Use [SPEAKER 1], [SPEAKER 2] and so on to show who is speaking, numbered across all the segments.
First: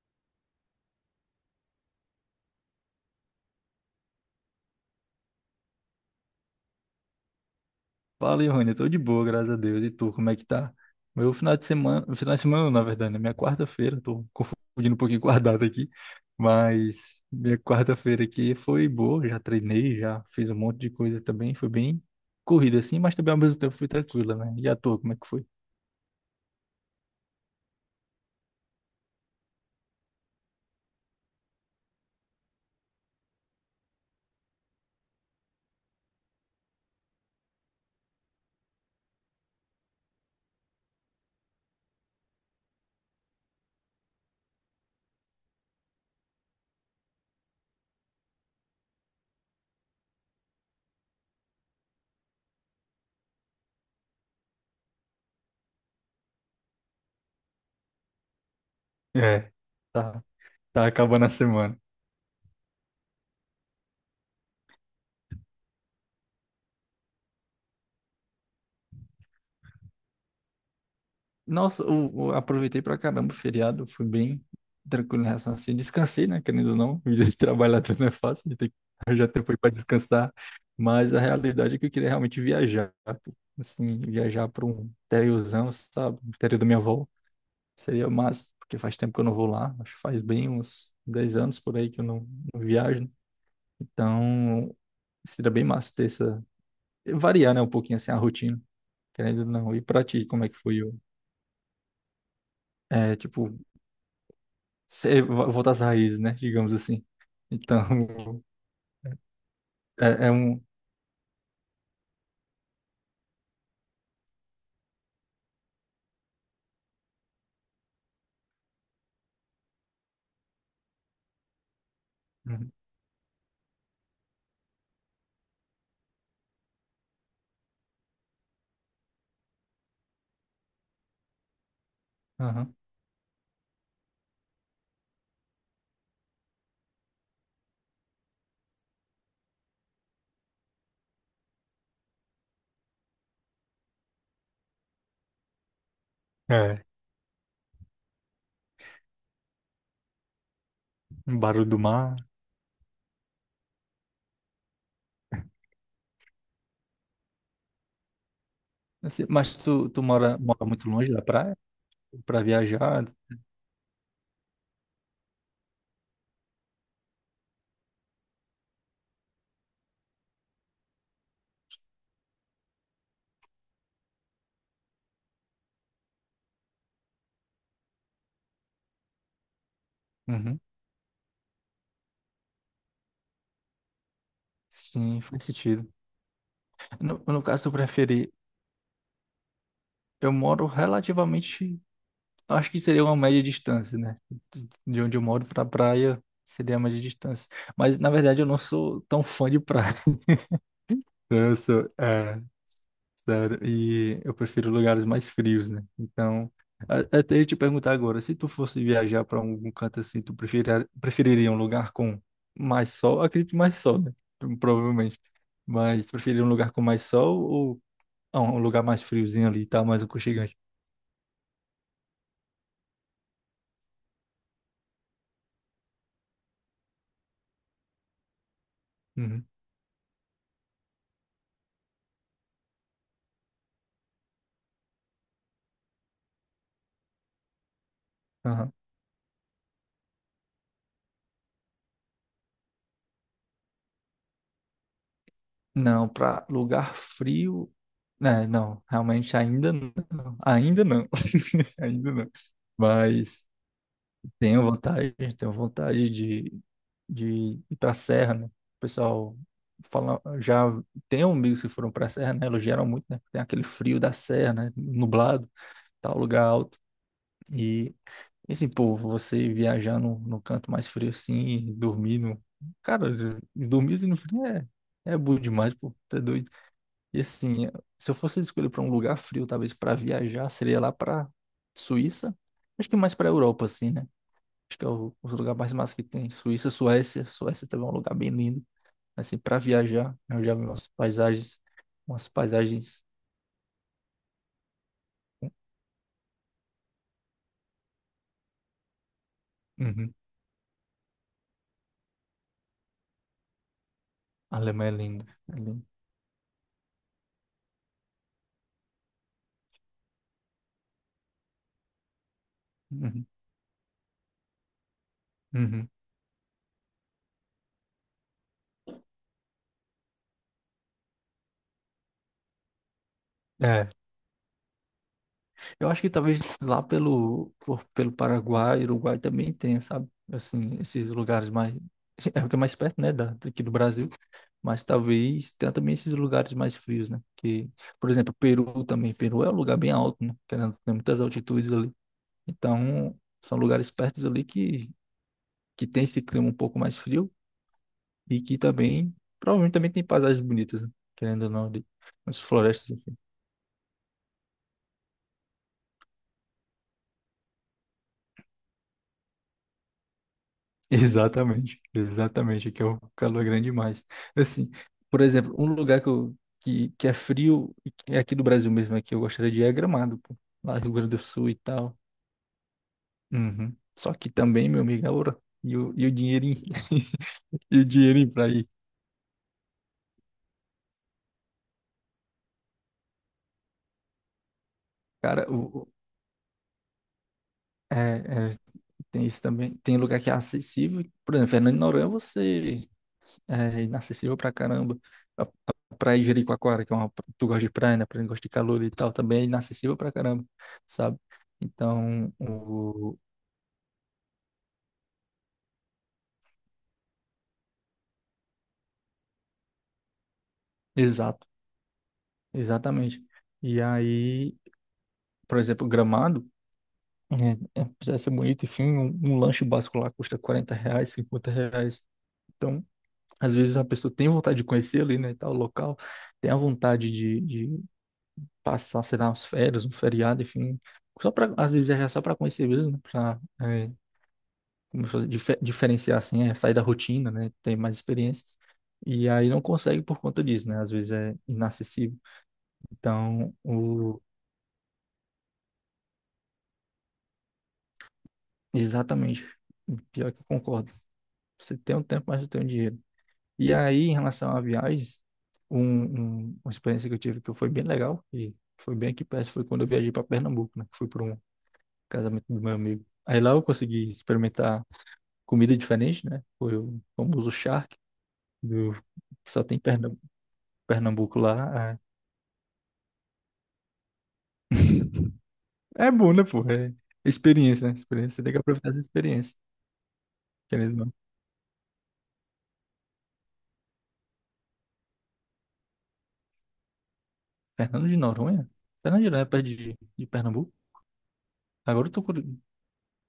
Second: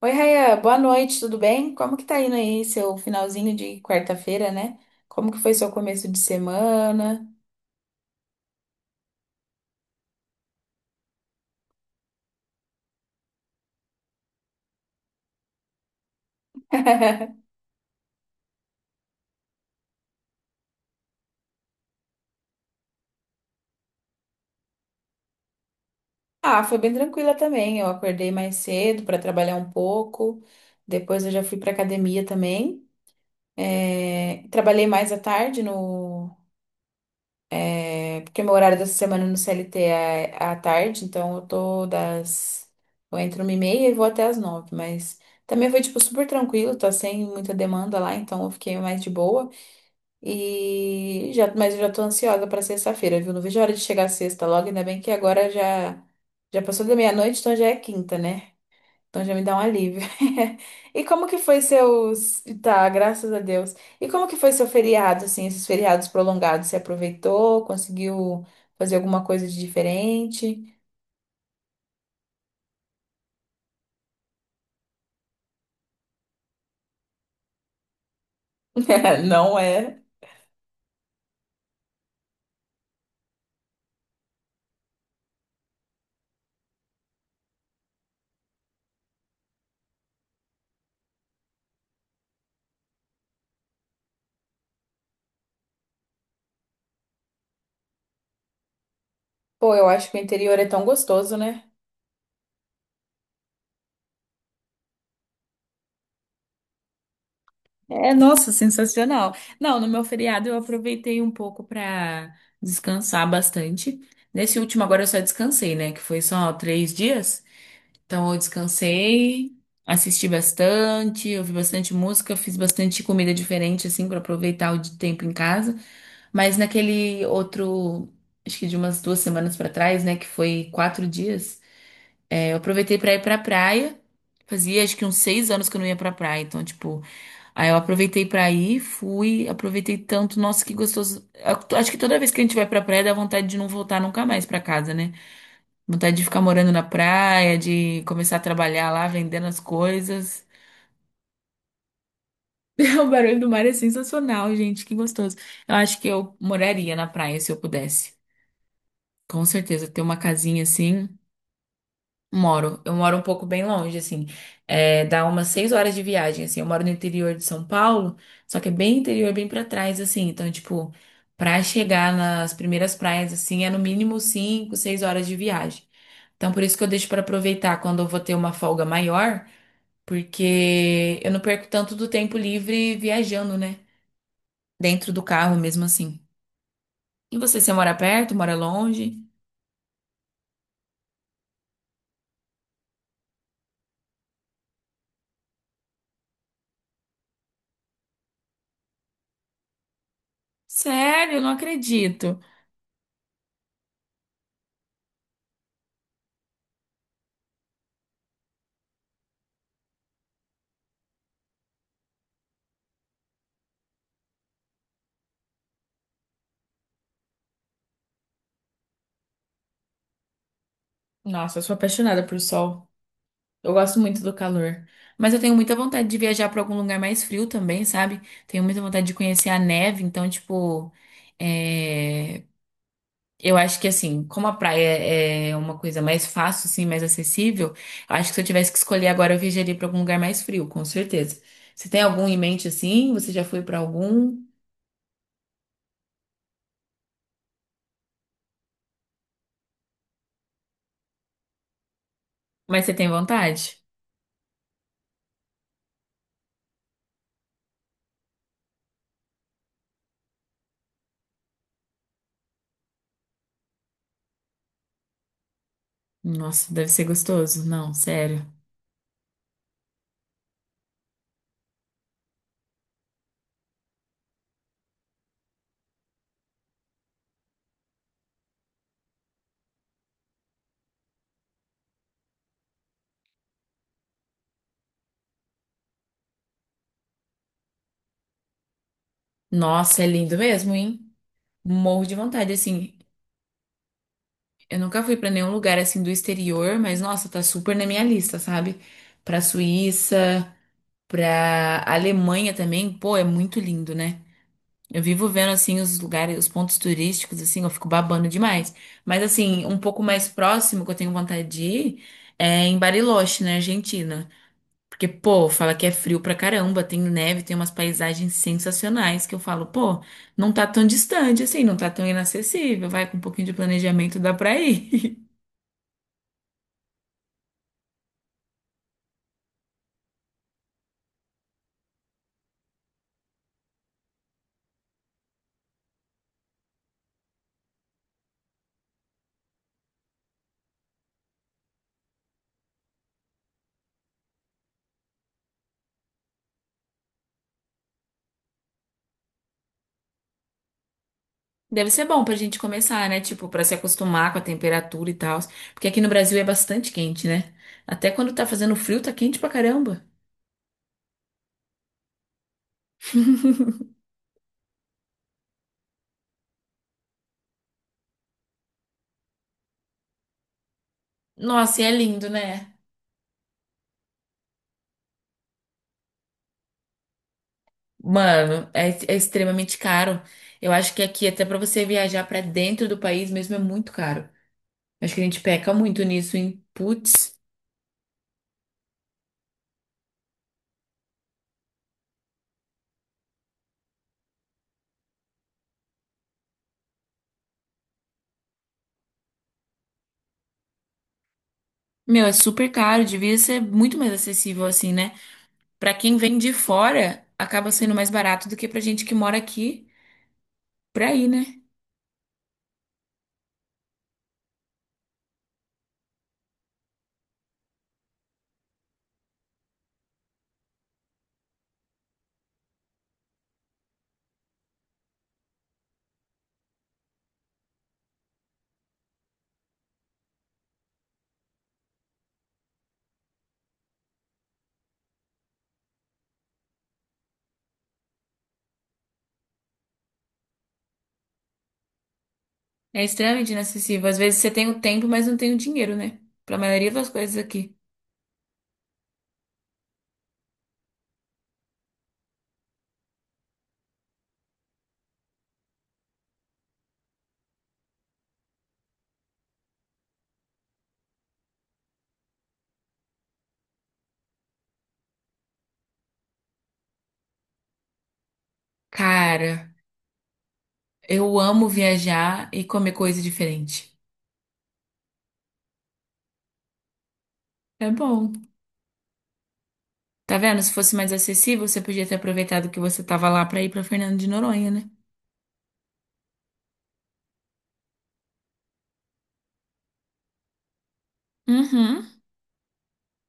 [SPEAKER 1] Oi, Raia, boa noite, tudo bem? Como que tá indo aí seu finalzinho de quarta-feira, né? Como que foi seu começo de semana?
[SPEAKER 2] Fala, Rony, eu tô de boa, graças a Deus. E tu, como é que tá? Meu final de semana, não, na verdade, né? Minha quarta-feira, tô confundindo um pouquinho com a data aqui, mas minha quarta-feira aqui foi boa, já treinei, já fiz um monte de coisa também, foi bem corrida assim, mas também ao mesmo tempo foi tranquila, né? E a tua, como é que foi?
[SPEAKER 1] Ah, foi bem tranquila também. Eu acordei mais cedo para trabalhar um pouco. Depois eu já fui para academia também. É, trabalhei mais à tarde no é, porque meu horário dessa semana no CLT é à tarde, então eu tô das eu entro 1h30 e vou até às 9h, mas também foi tipo super tranquilo, tá sem muita demanda lá, então eu fiquei mais de boa. E já, mas eu já tô ansiosa pra sexta-feira, viu? Não vejo a hora de chegar a sexta logo, ainda bem que agora já passou da meia-noite, então já é quinta, né? Então já me
[SPEAKER 2] É,
[SPEAKER 1] dá um alívio.
[SPEAKER 2] tá, tá
[SPEAKER 1] E
[SPEAKER 2] acabando
[SPEAKER 1] como
[SPEAKER 2] a
[SPEAKER 1] que foi
[SPEAKER 2] semana.
[SPEAKER 1] seus... Tá, graças a Deus. E como que foi seu feriado, assim, esses feriados prolongados? Você aproveitou? Conseguiu fazer alguma coisa de diferente?
[SPEAKER 2] Nossa, aproveitei pra caramba o feriado, fui bem tranquilo em relação a assim. Descansei, né? Querendo ou não, vida de trabalhador não é fácil, já tem que arranjar tempo
[SPEAKER 1] Não
[SPEAKER 2] para
[SPEAKER 1] é?
[SPEAKER 2] descansar. Mas a realidade é que eu queria realmente viajar, pô. Assim, viajar para um interiorzão, sabe? O interior da minha avó. Seria massa, porque faz tempo que eu não vou lá, acho que faz bem uns 10 anos por aí que eu não, não viajo. Então, seria bem massa ter essa. Variar, né, um pouquinho assim a rotina, querendo ou
[SPEAKER 1] Pô,
[SPEAKER 2] não. E
[SPEAKER 1] eu
[SPEAKER 2] pra
[SPEAKER 1] acho que o
[SPEAKER 2] ti, como é que
[SPEAKER 1] interior é
[SPEAKER 2] foi
[SPEAKER 1] tão
[SPEAKER 2] o.
[SPEAKER 1] gostoso, né?
[SPEAKER 2] É, tipo, se- voltar às raízes, né? Digamos assim. Então,
[SPEAKER 1] É, nossa, sensacional. Não, no meu
[SPEAKER 2] é, é
[SPEAKER 1] feriado eu
[SPEAKER 2] um.
[SPEAKER 1] aproveitei um pouco para descansar bastante. Nesse último agora eu só descansei, né? Que foi só 3 dias. Então eu descansei, assisti bastante, ouvi bastante música, fiz
[SPEAKER 2] Uhum.
[SPEAKER 1] bastante comida diferente, assim, para aproveitar o tempo em casa. Mas naquele outro, acho que de umas 2 semanas para trás, né? Que foi 4 dias, é, eu
[SPEAKER 2] Aham.
[SPEAKER 1] aproveitei para ir pra praia. Fazia acho que uns 6 anos que eu não ia pra praia, então, tipo. Aí eu aproveitei pra ir, fui, aproveitei tanto, nossa, que gostoso. Acho que toda vez que a gente vai pra praia dá vontade de não voltar nunca mais pra casa, né? Vontade de ficar morando na
[SPEAKER 2] É.
[SPEAKER 1] praia, de começar a trabalhar lá, vendendo as coisas.
[SPEAKER 2] Um barulho do mar.
[SPEAKER 1] O barulho do mar é sensacional, gente, que gostoso. Eu acho que eu moraria na praia se eu pudesse.
[SPEAKER 2] Assim,
[SPEAKER 1] Com
[SPEAKER 2] mas
[SPEAKER 1] certeza,
[SPEAKER 2] tu,
[SPEAKER 1] ter uma casinha
[SPEAKER 2] mora muito
[SPEAKER 1] assim.
[SPEAKER 2] longe da praia para
[SPEAKER 1] Moro, eu
[SPEAKER 2] viajar?
[SPEAKER 1] moro um pouco bem longe, assim, é, dá umas 6 horas de viagem, assim, eu moro no interior de São Paulo, só que é bem interior, bem pra trás, assim, então, tipo, pra chegar nas primeiras praias, assim, é no mínimo 5, 6 horas de viagem. Então, por isso que eu deixo pra aproveitar quando eu vou ter uma folga maior,
[SPEAKER 2] Uhum.
[SPEAKER 1] porque eu não perco tanto do tempo livre viajando, né? Dentro do
[SPEAKER 2] Sim, faz
[SPEAKER 1] carro mesmo
[SPEAKER 2] sentido.
[SPEAKER 1] assim.
[SPEAKER 2] No,
[SPEAKER 1] E
[SPEAKER 2] no
[SPEAKER 1] você, você
[SPEAKER 2] caso, tu
[SPEAKER 1] mora
[SPEAKER 2] prefere.
[SPEAKER 1] perto, mora longe?
[SPEAKER 2] Eu moro relativamente. Acho que seria uma média distância, né? De onde eu moro para praia seria a média distância. Mas, na verdade, eu não sou tão fã de praia.
[SPEAKER 1] Sério, eu não
[SPEAKER 2] Eu sou.
[SPEAKER 1] acredito.
[SPEAKER 2] Sério, e eu prefiro lugares mais frios, né? Então, até eu te perguntar agora, se tu fosse viajar para algum canto assim, preferiria um lugar com mais sol? Acredito que mais sol, né? Provavelmente. Mas tu preferiria um lugar com mais sol ou ah, um lugar mais friozinho ali, tá? Mais aconchegante.
[SPEAKER 1] Nossa, eu sou apaixonada por sol. Eu gosto muito do calor. Mas eu tenho muita vontade de viajar para algum lugar mais frio também, sabe? Tenho muita vontade de
[SPEAKER 2] Uhum.
[SPEAKER 1] conhecer a neve. Então, tipo, é, eu acho que assim, como a praia é uma coisa mais fácil, assim, mais acessível, eu acho que se eu tivesse
[SPEAKER 2] Aham.
[SPEAKER 1] que escolher agora, eu viajaria para algum lugar mais frio, com certeza. Você tem algum em mente assim? Você já foi para algum?
[SPEAKER 2] Não, para lugar frio, né? Não, realmente ainda não. Ainda não. Ainda não.
[SPEAKER 1] Mas você tem
[SPEAKER 2] Mas
[SPEAKER 1] vontade?
[SPEAKER 2] tenho vontade de ir para a serra, né? O pessoal fala, já tem amigos que foram para a serra, né? Elogiaram muito, né? Tem aquele frio da serra, né? Nublado, tal lugar
[SPEAKER 1] Nossa,
[SPEAKER 2] alto.
[SPEAKER 1] deve ser gostoso. Não,
[SPEAKER 2] E
[SPEAKER 1] sério.
[SPEAKER 2] assim, pô, você viajar no, no canto mais frio assim, dormir no... Cara, dormir assim no frio é, é bom demais, pô, tá doido. E assim, se eu fosse escolher para um lugar frio, talvez para viajar, seria lá para Suíça. Acho que mais para Europa, assim, né? Acho que é o lugar mais massa que tem. Suíça, Suécia. Suécia também é um lugar bem lindo assim, para
[SPEAKER 1] Nossa, é
[SPEAKER 2] viajar, né,
[SPEAKER 1] lindo
[SPEAKER 2] eu já vi
[SPEAKER 1] mesmo,
[SPEAKER 2] umas
[SPEAKER 1] hein?
[SPEAKER 2] paisagens,
[SPEAKER 1] Morro de
[SPEAKER 2] umas
[SPEAKER 1] vontade, assim.
[SPEAKER 2] paisagens.
[SPEAKER 1] Eu nunca fui pra nenhum lugar assim do exterior, mas nossa, tá super na minha lista, sabe? Pra
[SPEAKER 2] Uhum.
[SPEAKER 1] Suíça, pra Alemanha também, pô, é muito lindo, né?
[SPEAKER 2] A Alemanha é
[SPEAKER 1] Eu
[SPEAKER 2] linda,
[SPEAKER 1] vivo vendo
[SPEAKER 2] é
[SPEAKER 1] assim
[SPEAKER 2] linda.
[SPEAKER 1] os lugares, os pontos turísticos, assim, eu fico babando demais. Mas assim, um pouco mais próximo que eu tenho vontade de ir é em
[SPEAKER 2] Uhum.
[SPEAKER 1] Bariloche, na Argentina. Porque, pô, fala que
[SPEAKER 2] Uhum.
[SPEAKER 1] é frio pra caramba, tem neve, tem umas paisagens sensacionais que eu falo, pô, não tá tão distante assim, não tá tão inacessível, vai com um pouquinho de
[SPEAKER 2] É,
[SPEAKER 1] planejamento, dá pra ir.
[SPEAKER 2] eu acho que talvez lá pelo, pelo Paraguai, Uruguai também tenha, sabe? Assim, esses lugares mais. É porque é mais perto, né, daqui do Brasil. Mas talvez tenha também esses lugares mais frios, né? Que, por exemplo, Peru também. Peru é um lugar bem alto, né? Querendo, tem muitas altitudes ali. Então, são lugares perto ali que tem esse clima um pouco mais frio. E que também, provavelmente também tem paisagens bonitas, né? Querendo ou não, de,
[SPEAKER 1] Deve ser bom pra
[SPEAKER 2] as
[SPEAKER 1] gente
[SPEAKER 2] florestas,
[SPEAKER 1] começar,
[SPEAKER 2] enfim.
[SPEAKER 1] né? Tipo, pra se acostumar com a temperatura e tal. Porque aqui no Brasil é bastante quente, né? Até quando tá fazendo frio, tá quente pra caramba.
[SPEAKER 2] Exatamente, exatamente, que é o calor é grande demais. Assim, por exemplo, um lugar que, eu, que é frio, e que é aqui do Brasil mesmo, é que eu gostaria de ir é Gramado, pô. Lá Rio Grande do Sul e
[SPEAKER 1] Nossa, e é
[SPEAKER 2] tal.
[SPEAKER 1] lindo, né?
[SPEAKER 2] Uhum. Só que também, meu amigo, é ouro. E o dinheirinho, e o dinheirinho pra ir.
[SPEAKER 1] Mano, é, é extremamente caro. Eu acho que aqui, até pra você viajar pra dentro do país mesmo, é muito caro. Acho que a gente
[SPEAKER 2] Cara,
[SPEAKER 1] peca muito nisso, hein? Putz.
[SPEAKER 2] é, é, tem isso também. Tem lugar que é acessível. Por exemplo, Fernando de Noronha, você é inacessível pra caramba. A a praia de Jericoacoara, que é uma. Tu gosta de praia, né? Pra quem gosta de calor e tal, também é inacessível pra caramba, sabe?
[SPEAKER 1] Meu,
[SPEAKER 2] Então,
[SPEAKER 1] é super caro.
[SPEAKER 2] o.
[SPEAKER 1] Devia ser muito mais acessível assim, né? Pra quem vem de fora, acaba sendo mais barato do que pra gente que mora aqui pra ir,
[SPEAKER 2] Exato,
[SPEAKER 1] né?
[SPEAKER 2] exatamente. E aí, por exemplo, Gramado, é, é, precisa ser bonito, enfim, um lanche básico lá custa 40 reais, 50 reais. Então, às vezes a pessoa tem vontade de conhecer ali, né, tal local, tem a vontade de passar, sei lá, umas férias, um feriado, enfim, só para às vezes é só para conhecer mesmo, para como se diferenciar assim, é sair da rotina, né? Ter mais experiência. E aí não consegue por conta disso, né? Às vezes é inacessível.
[SPEAKER 1] É extremamente
[SPEAKER 2] Então,
[SPEAKER 1] inacessível. Às
[SPEAKER 2] o...
[SPEAKER 1] vezes você tem o tempo, mas não tem o dinheiro, né? Pra maioria das coisas aqui.
[SPEAKER 2] Exatamente. Pior que eu concordo. Você tem um tempo, mas não tem um dinheiro. E aí, em relação a viagens, um, uma experiência que eu tive que foi bem legal, e foi bem aqui perto, foi quando eu viajei para Pernambuco, né? Que fui para um casamento do meu amigo. Aí lá eu consegui experimentar comida diferente, né? Foi o famoso charque, do... Só
[SPEAKER 1] Cara,
[SPEAKER 2] tem
[SPEAKER 1] eu
[SPEAKER 2] Pernambuco
[SPEAKER 1] amo
[SPEAKER 2] lá.
[SPEAKER 1] viajar e comer coisa diferente.
[SPEAKER 2] É bom, né, pô? É experiência,
[SPEAKER 1] É
[SPEAKER 2] né?
[SPEAKER 1] bom.
[SPEAKER 2] Experiência. Você tem que aproveitar essa experiência.
[SPEAKER 1] Tá vendo? Se fosse
[SPEAKER 2] Querendo, ou
[SPEAKER 1] mais
[SPEAKER 2] não.
[SPEAKER 1] acessível, você podia ter aproveitado que você tava lá pra ir pra Fernando de Noronha, né?
[SPEAKER 2] Fernando de Noronha? Fernando de Noronha é perto de Pernambuco?
[SPEAKER 1] Uhum.
[SPEAKER 2] Agora eu tô curioso.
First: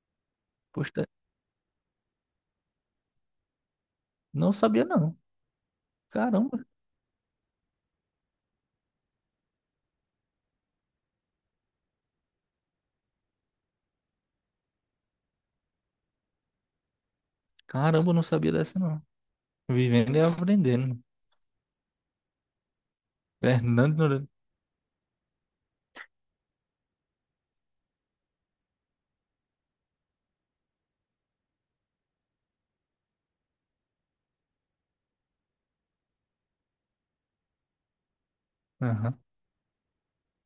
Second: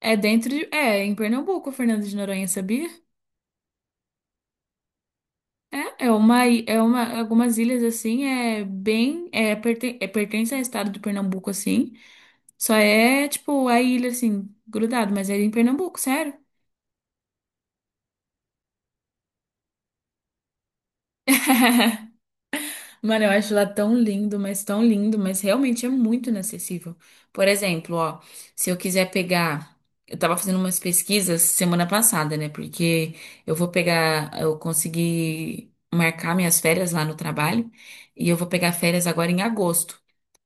[SPEAKER 1] É dentro de... É,
[SPEAKER 2] Poxa,
[SPEAKER 1] em Pernambuco, Fernando de Noronha, sabia?
[SPEAKER 2] não sabia, não.
[SPEAKER 1] É, é uma...
[SPEAKER 2] Caramba.
[SPEAKER 1] É uma... Algumas ilhas, assim, é bem... É, é pertence ao estado do Pernambuco, assim. Só é, tipo, a ilha, assim, grudado. Mas é em Pernambuco, sério.
[SPEAKER 2] Caramba, eu não sabia dessa, não. Vivendo e aprendendo.
[SPEAKER 1] Mano, eu acho lá
[SPEAKER 2] Fernando de Noronha.
[SPEAKER 1] tão lindo, mas realmente é muito inacessível. Por exemplo, ó, se eu quiser pegar. Eu tava fazendo umas pesquisas semana passada, né? Porque eu vou pegar. Eu consegui marcar minhas férias lá no trabalho e eu vou pegar férias
[SPEAKER 2] Aham.
[SPEAKER 1] agora em agosto.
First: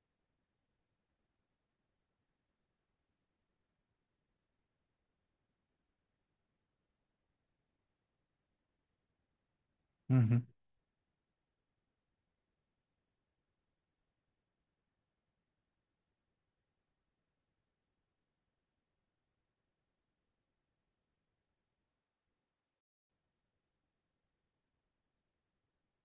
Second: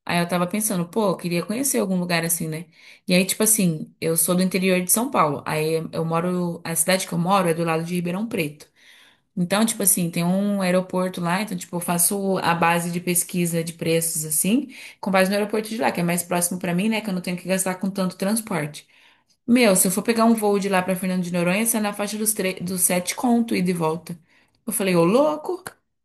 [SPEAKER 1] Aí eu tava pensando, pô, eu queria conhecer algum lugar assim, né? E aí, tipo assim, eu sou do interior de São Paulo. Aí eu moro. A cidade que eu moro é do lado de Ribeirão Preto. Então, tipo assim, tem
[SPEAKER 2] Uhum.
[SPEAKER 1] um aeroporto lá, então, tipo, eu faço a base de pesquisa de preços, assim, com base no aeroporto de lá, que é mais próximo pra mim, né, que eu não tenho que gastar com tanto transporte. Meu, se eu for pegar um voo de lá pra Fernando de Noronha, sai na faixa dos 7 conto e de volta. Eu falei, ô louco,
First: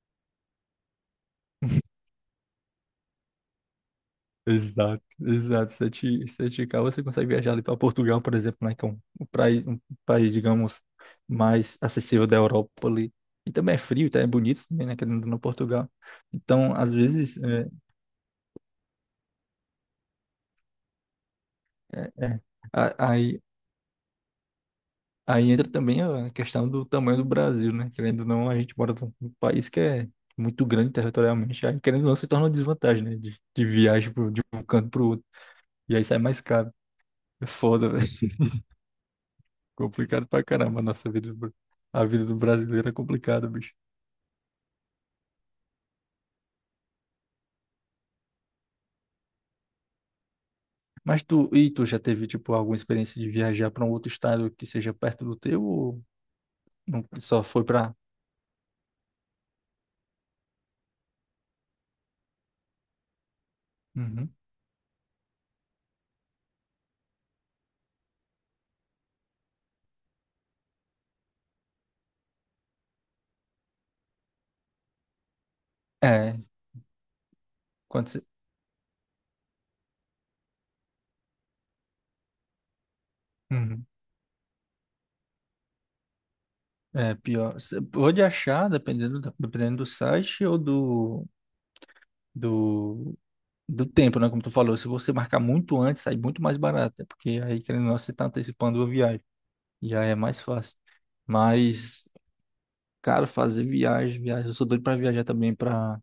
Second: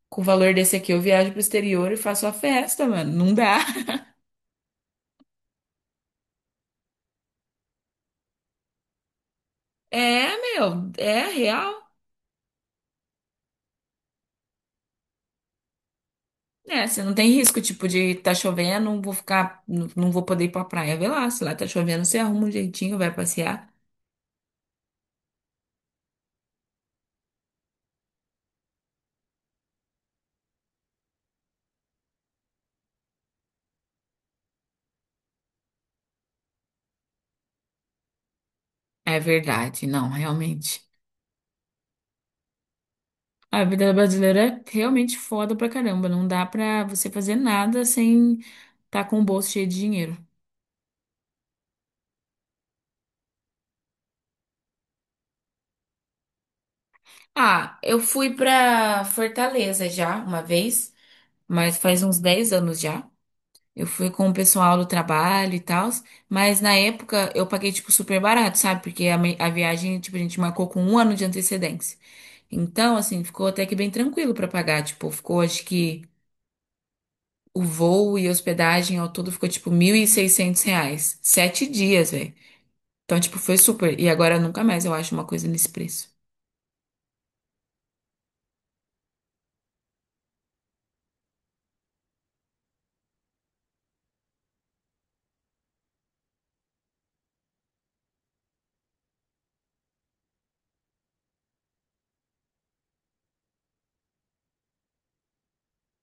[SPEAKER 1] com o valor desse aqui eu viajo pro exterior e faço a festa, mano, não dá.
[SPEAKER 2] Exato, exato. 7K você consegue viajar ali para Portugal, por exemplo, né, que é um, um país,
[SPEAKER 1] É,
[SPEAKER 2] digamos,
[SPEAKER 1] meu, é
[SPEAKER 2] mais
[SPEAKER 1] real.
[SPEAKER 2] acessível da Europa ali. E também é frio, tá? É bonito também, né, querendo ou não, Portugal. Então,
[SPEAKER 1] É,
[SPEAKER 2] às
[SPEAKER 1] você não tem
[SPEAKER 2] vezes,
[SPEAKER 1] risco, tipo, de tá chovendo, vou ficar, não vou poder ir pra praia. Vê lá, se lá tá chovendo, você
[SPEAKER 2] é.
[SPEAKER 1] arruma um jeitinho, vai
[SPEAKER 2] Aí,
[SPEAKER 1] passear.
[SPEAKER 2] aí entra também a questão do tamanho do Brasil, né? Querendo ou não, a gente mora num país que é muito grande territorialmente. Aí, querendo ou não, se torna uma desvantagem, né, de viagem pro, de um canto para o outro. E aí sai mais caro. É foda,
[SPEAKER 1] É verdade, não,
[SPEAKER 2] complicado pra caramba a
[SPEAKER 1] realmente.
[SPEAKER 2] nossa vida. A vida do brasileiro é complicada,
[SPEAKER 1] A
[SPEAKER 2] bicho.
[SPEAKER 1] vida brasileira é realmente foda pra caramba. Não dá pra você fazer nada sem tá com o bolso cheio de dinheiro.
[SPEAKER 2] Mas tu, e tu já teve, tipo, alguma experiência de viajar para um outro estado que seja perto do teu ou não, só foi
[SPEAKER 1] Ah,
[SPEAKER 2] pra.
[SPEAKER 1] eu fui pra Fortaleza já uma vez, mas faz uns 10 anos já. Eu fui com
[SPEAKER 2] Uhum.
[SPEAKER 1] o pessoal do trabalho e tal, mas na época eu paguei, tipo, super barato, sabe? Porque a viagem, tipo, a gente marcou com um ano de antecedência. Então, assim, ficou até que bem tranquilo pra pagar. Tipo, ficou, acho que
[SPEAKER 2] É,
[SPEAKER 1] o
[SPEAKER 2] quando
[SPEAKER 1] voo
[SPEAKER 2] você.
[SPEAKER 1] e hospedagem ao todo ficou, tipo, R$ 1.600. 7 dias, velho. Então, tipo, foi
[SPEAKER 2] Uhum.
[SPEAKER 1] super. E agora nunca mais eu acho uma coisa nesse preço.
[SPEAKER 2] É, pior. Você pode achar, dependendo, dependendo do site ou do, do, do tempo, né? Como tu falou, se você marcar muito antes, sai muito mais barato, né? Porque aí, querendo ou não, você tá antecipando a viagem. E aí é mais fácil. Mas cara, fazer viagem, viagem. Eu sou doido pra viajar também pra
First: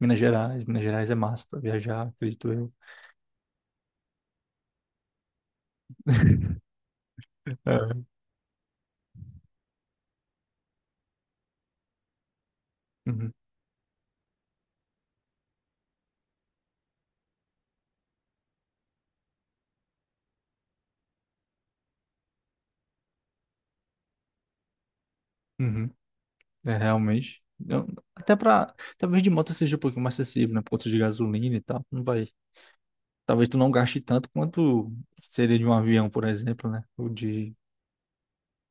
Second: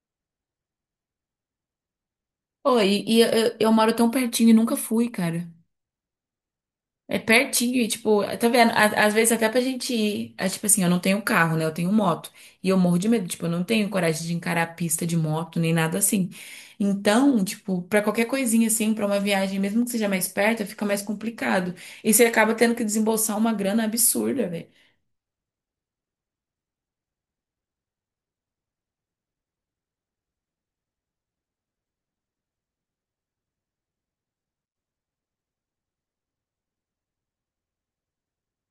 [SPEAKER 2] Minas Gerais. Minas Gerais é massa pra viajar, acredito eu.
[SPEAKER 1] Oi, e eu moro tão pertinho e nunca fui, cara. É pertinho, e
[SPEAKER 2] É.
[SPEAKER 1] tipo, tá vendo? Às vezes até pra gente ir. É, tipo assim, eu não tenho carro, né? Eu tenho moto. E eu morro de medo,
[SPEAKER 2] Uhum,
[SPEAKER 1] tipo, eu não tenho coragem de encarar a pista de moto, nem nada assim. Então, tipo, pra qualquer coisinha assim, pra uma viagem, mesmo que seja mais perto, fica mais complicado. E você acaba tendo que desembolsar uma grana absurda, velho.
[SPEAKER 2] uhum. É, realmente. Eu- até pra. Talvez de moto seja um pouquinho mais acessível, né? Por conta de gasolina e tal. Não vai. Talvez tu não gaste tanto quanto seria de um avião, por exemplo, né? Ou de.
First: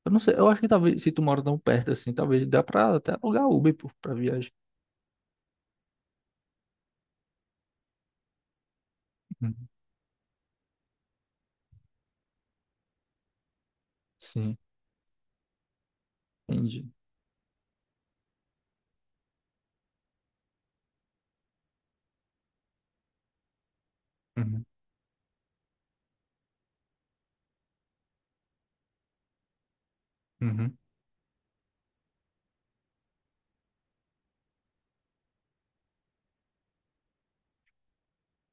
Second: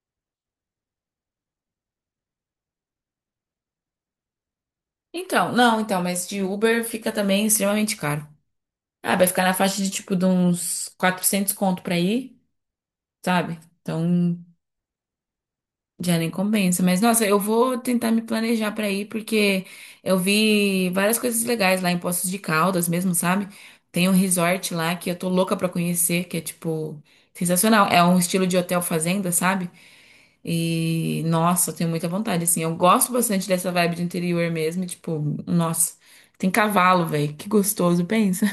[SPEAKER 2] Eu não sei. Eu acho que talvez se tu mora tão perto assim, talvez dá pra até alugar Uber, pô, pra viagem.
[SPEAKER 1] Então, não, então, mas de Uber fica também extremamente caro. Ah, vai ficar na
[SPEAKER 2] Uhum.
[SPEAKER 1] faixa de tipo de uns 400 conto pra ir, sabe? Então.
[SPEAKER 2] Sim,
[SPEAKER 1] Já nem compensa.
[SPEAKER 2] entendi.
[SPEAKER 1] Mas, nossa, eu vou tentar me planejar pra ir, porque eu vi várias coisas legais lá em Poços de Caldas mesmo, sabe? Tem um
[SPEAKER 2] Uhum,
[SPEAKER 1] resort lá que eu tô louca pra conhecer, que é, tipo, sensacional. É um estilo de hotel fazenda, sabe?
[SPEAKER 2] uhum.
[SPEAKER 1] E, nossa, eu tenho muita vontade, assim. Eu gosto bastante dessa vibe do interior mesmo, e, tipo, nossa, tem cavalo, velho. Que gostoso, pensa.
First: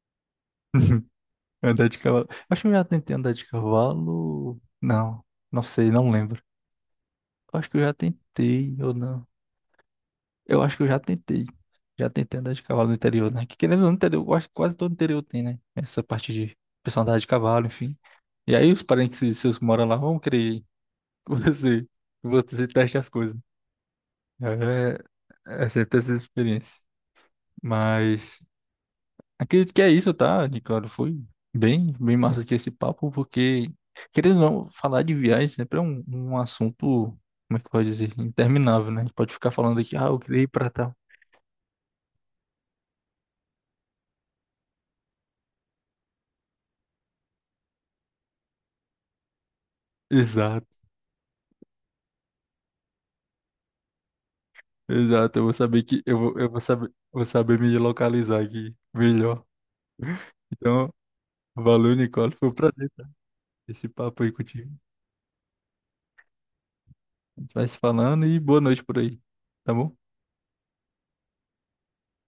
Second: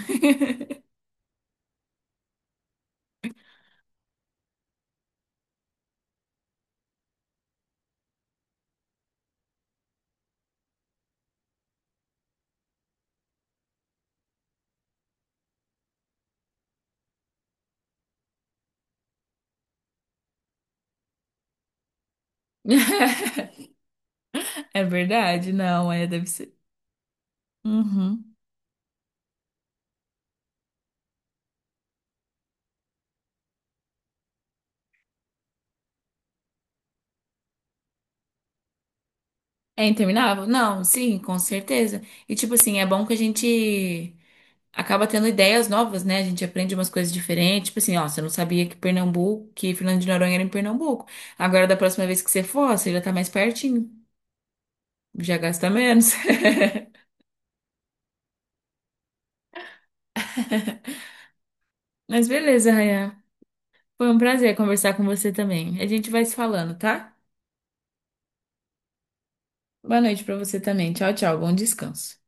[SPEAKER 2] Andar de cavalo. Acho que eu já tentei andar de cavalo. Não, não sei, não lembro. Acho que eu já tentei ou não. Eu acho que eu já tentei. Já tentei andar de cavalo no interior, né? Que querendo ou não, interior, eu acho que quase todo interior tem, né? Essa parte de pessoal andar de cavalo, enfim. E aí os parentes seus que moram lá vão querer que você teste as coisas.
[SPEAKER 1] É
[SPEAKER 2] É,
[SPEAKER 1] verdade,
[SPEAKER 2] é
[SPEAKER 1] não,
[SPEAKER 2] sempre
[SPEAKER 1] é,
[SPEAKER 2] essa
[SPEAKER 1] deve ser.
[SPEAKER 2] experiência.
[SPEAKER 1] Uhum.
[SPEAKER 2] Mas. Acredito que é isso, tá, Nicole? Foi bem, bem massa aqui esse papo, porque, querendo ou não, falar de viagem sempre é um, um assunto, como é que pode dizer, interminável, né? A gente pode ficar falando
[SPEAKER 1] É
[SPEAKER 2] aqui, ah, eu queria
[SPEAKER 1] interminável?
[SPEAKER 2] ir pra
[SPEAKER 1] Não,
[SPEAKER 2] tal.
[SPEAKER 1] sim, com certeza. E tipo assim, é bom que a gente acaba tendo ideias novas, né? A gente aprende umas coisas diferentes. Tipo assim, ó, você não sabia que Pernambuco, que Fernando de Noronha era em
[SPEAKER 2] Exato,
[SPEAKER 1] Pernambuco. Agora, da próxima vez que você for, ó, você já tá mais pertinho. Já
[SPEAKER 2] exato. Eu vou
[SPEAKER 1] gasta
[SPEAKER 2] saber que,
[SPEAKER 1] menos.
[SPEAKER 2] eu vou saber me localizar aqui melhor. Então, valeu,
[SPEAKER 1] Mas
[SPEAKER 2] Nicole. Foi um
[SPEAKER 1] beleza,
[SPEAKER 2] prazer tá?
[SPEAKER 1] Rayan.
[SPEAKER 2] Esse
[SPEAKER 1] Foi um
[SPEAKER 2] papo aí
[SPEAKER 1] prazer
[SPEAKER 2] contigo.
[SPEAKER 1] conversar com você também. A gente vai se falando, tá?
[SPEAKER 2] A gente vai se falando e boa noite por aí, tá bom?
[SPEAKER 1] Boa noite pra você também. Tchau, tchau. Bom descanso.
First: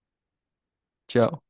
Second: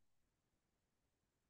[SPEAKER 2] Tchau.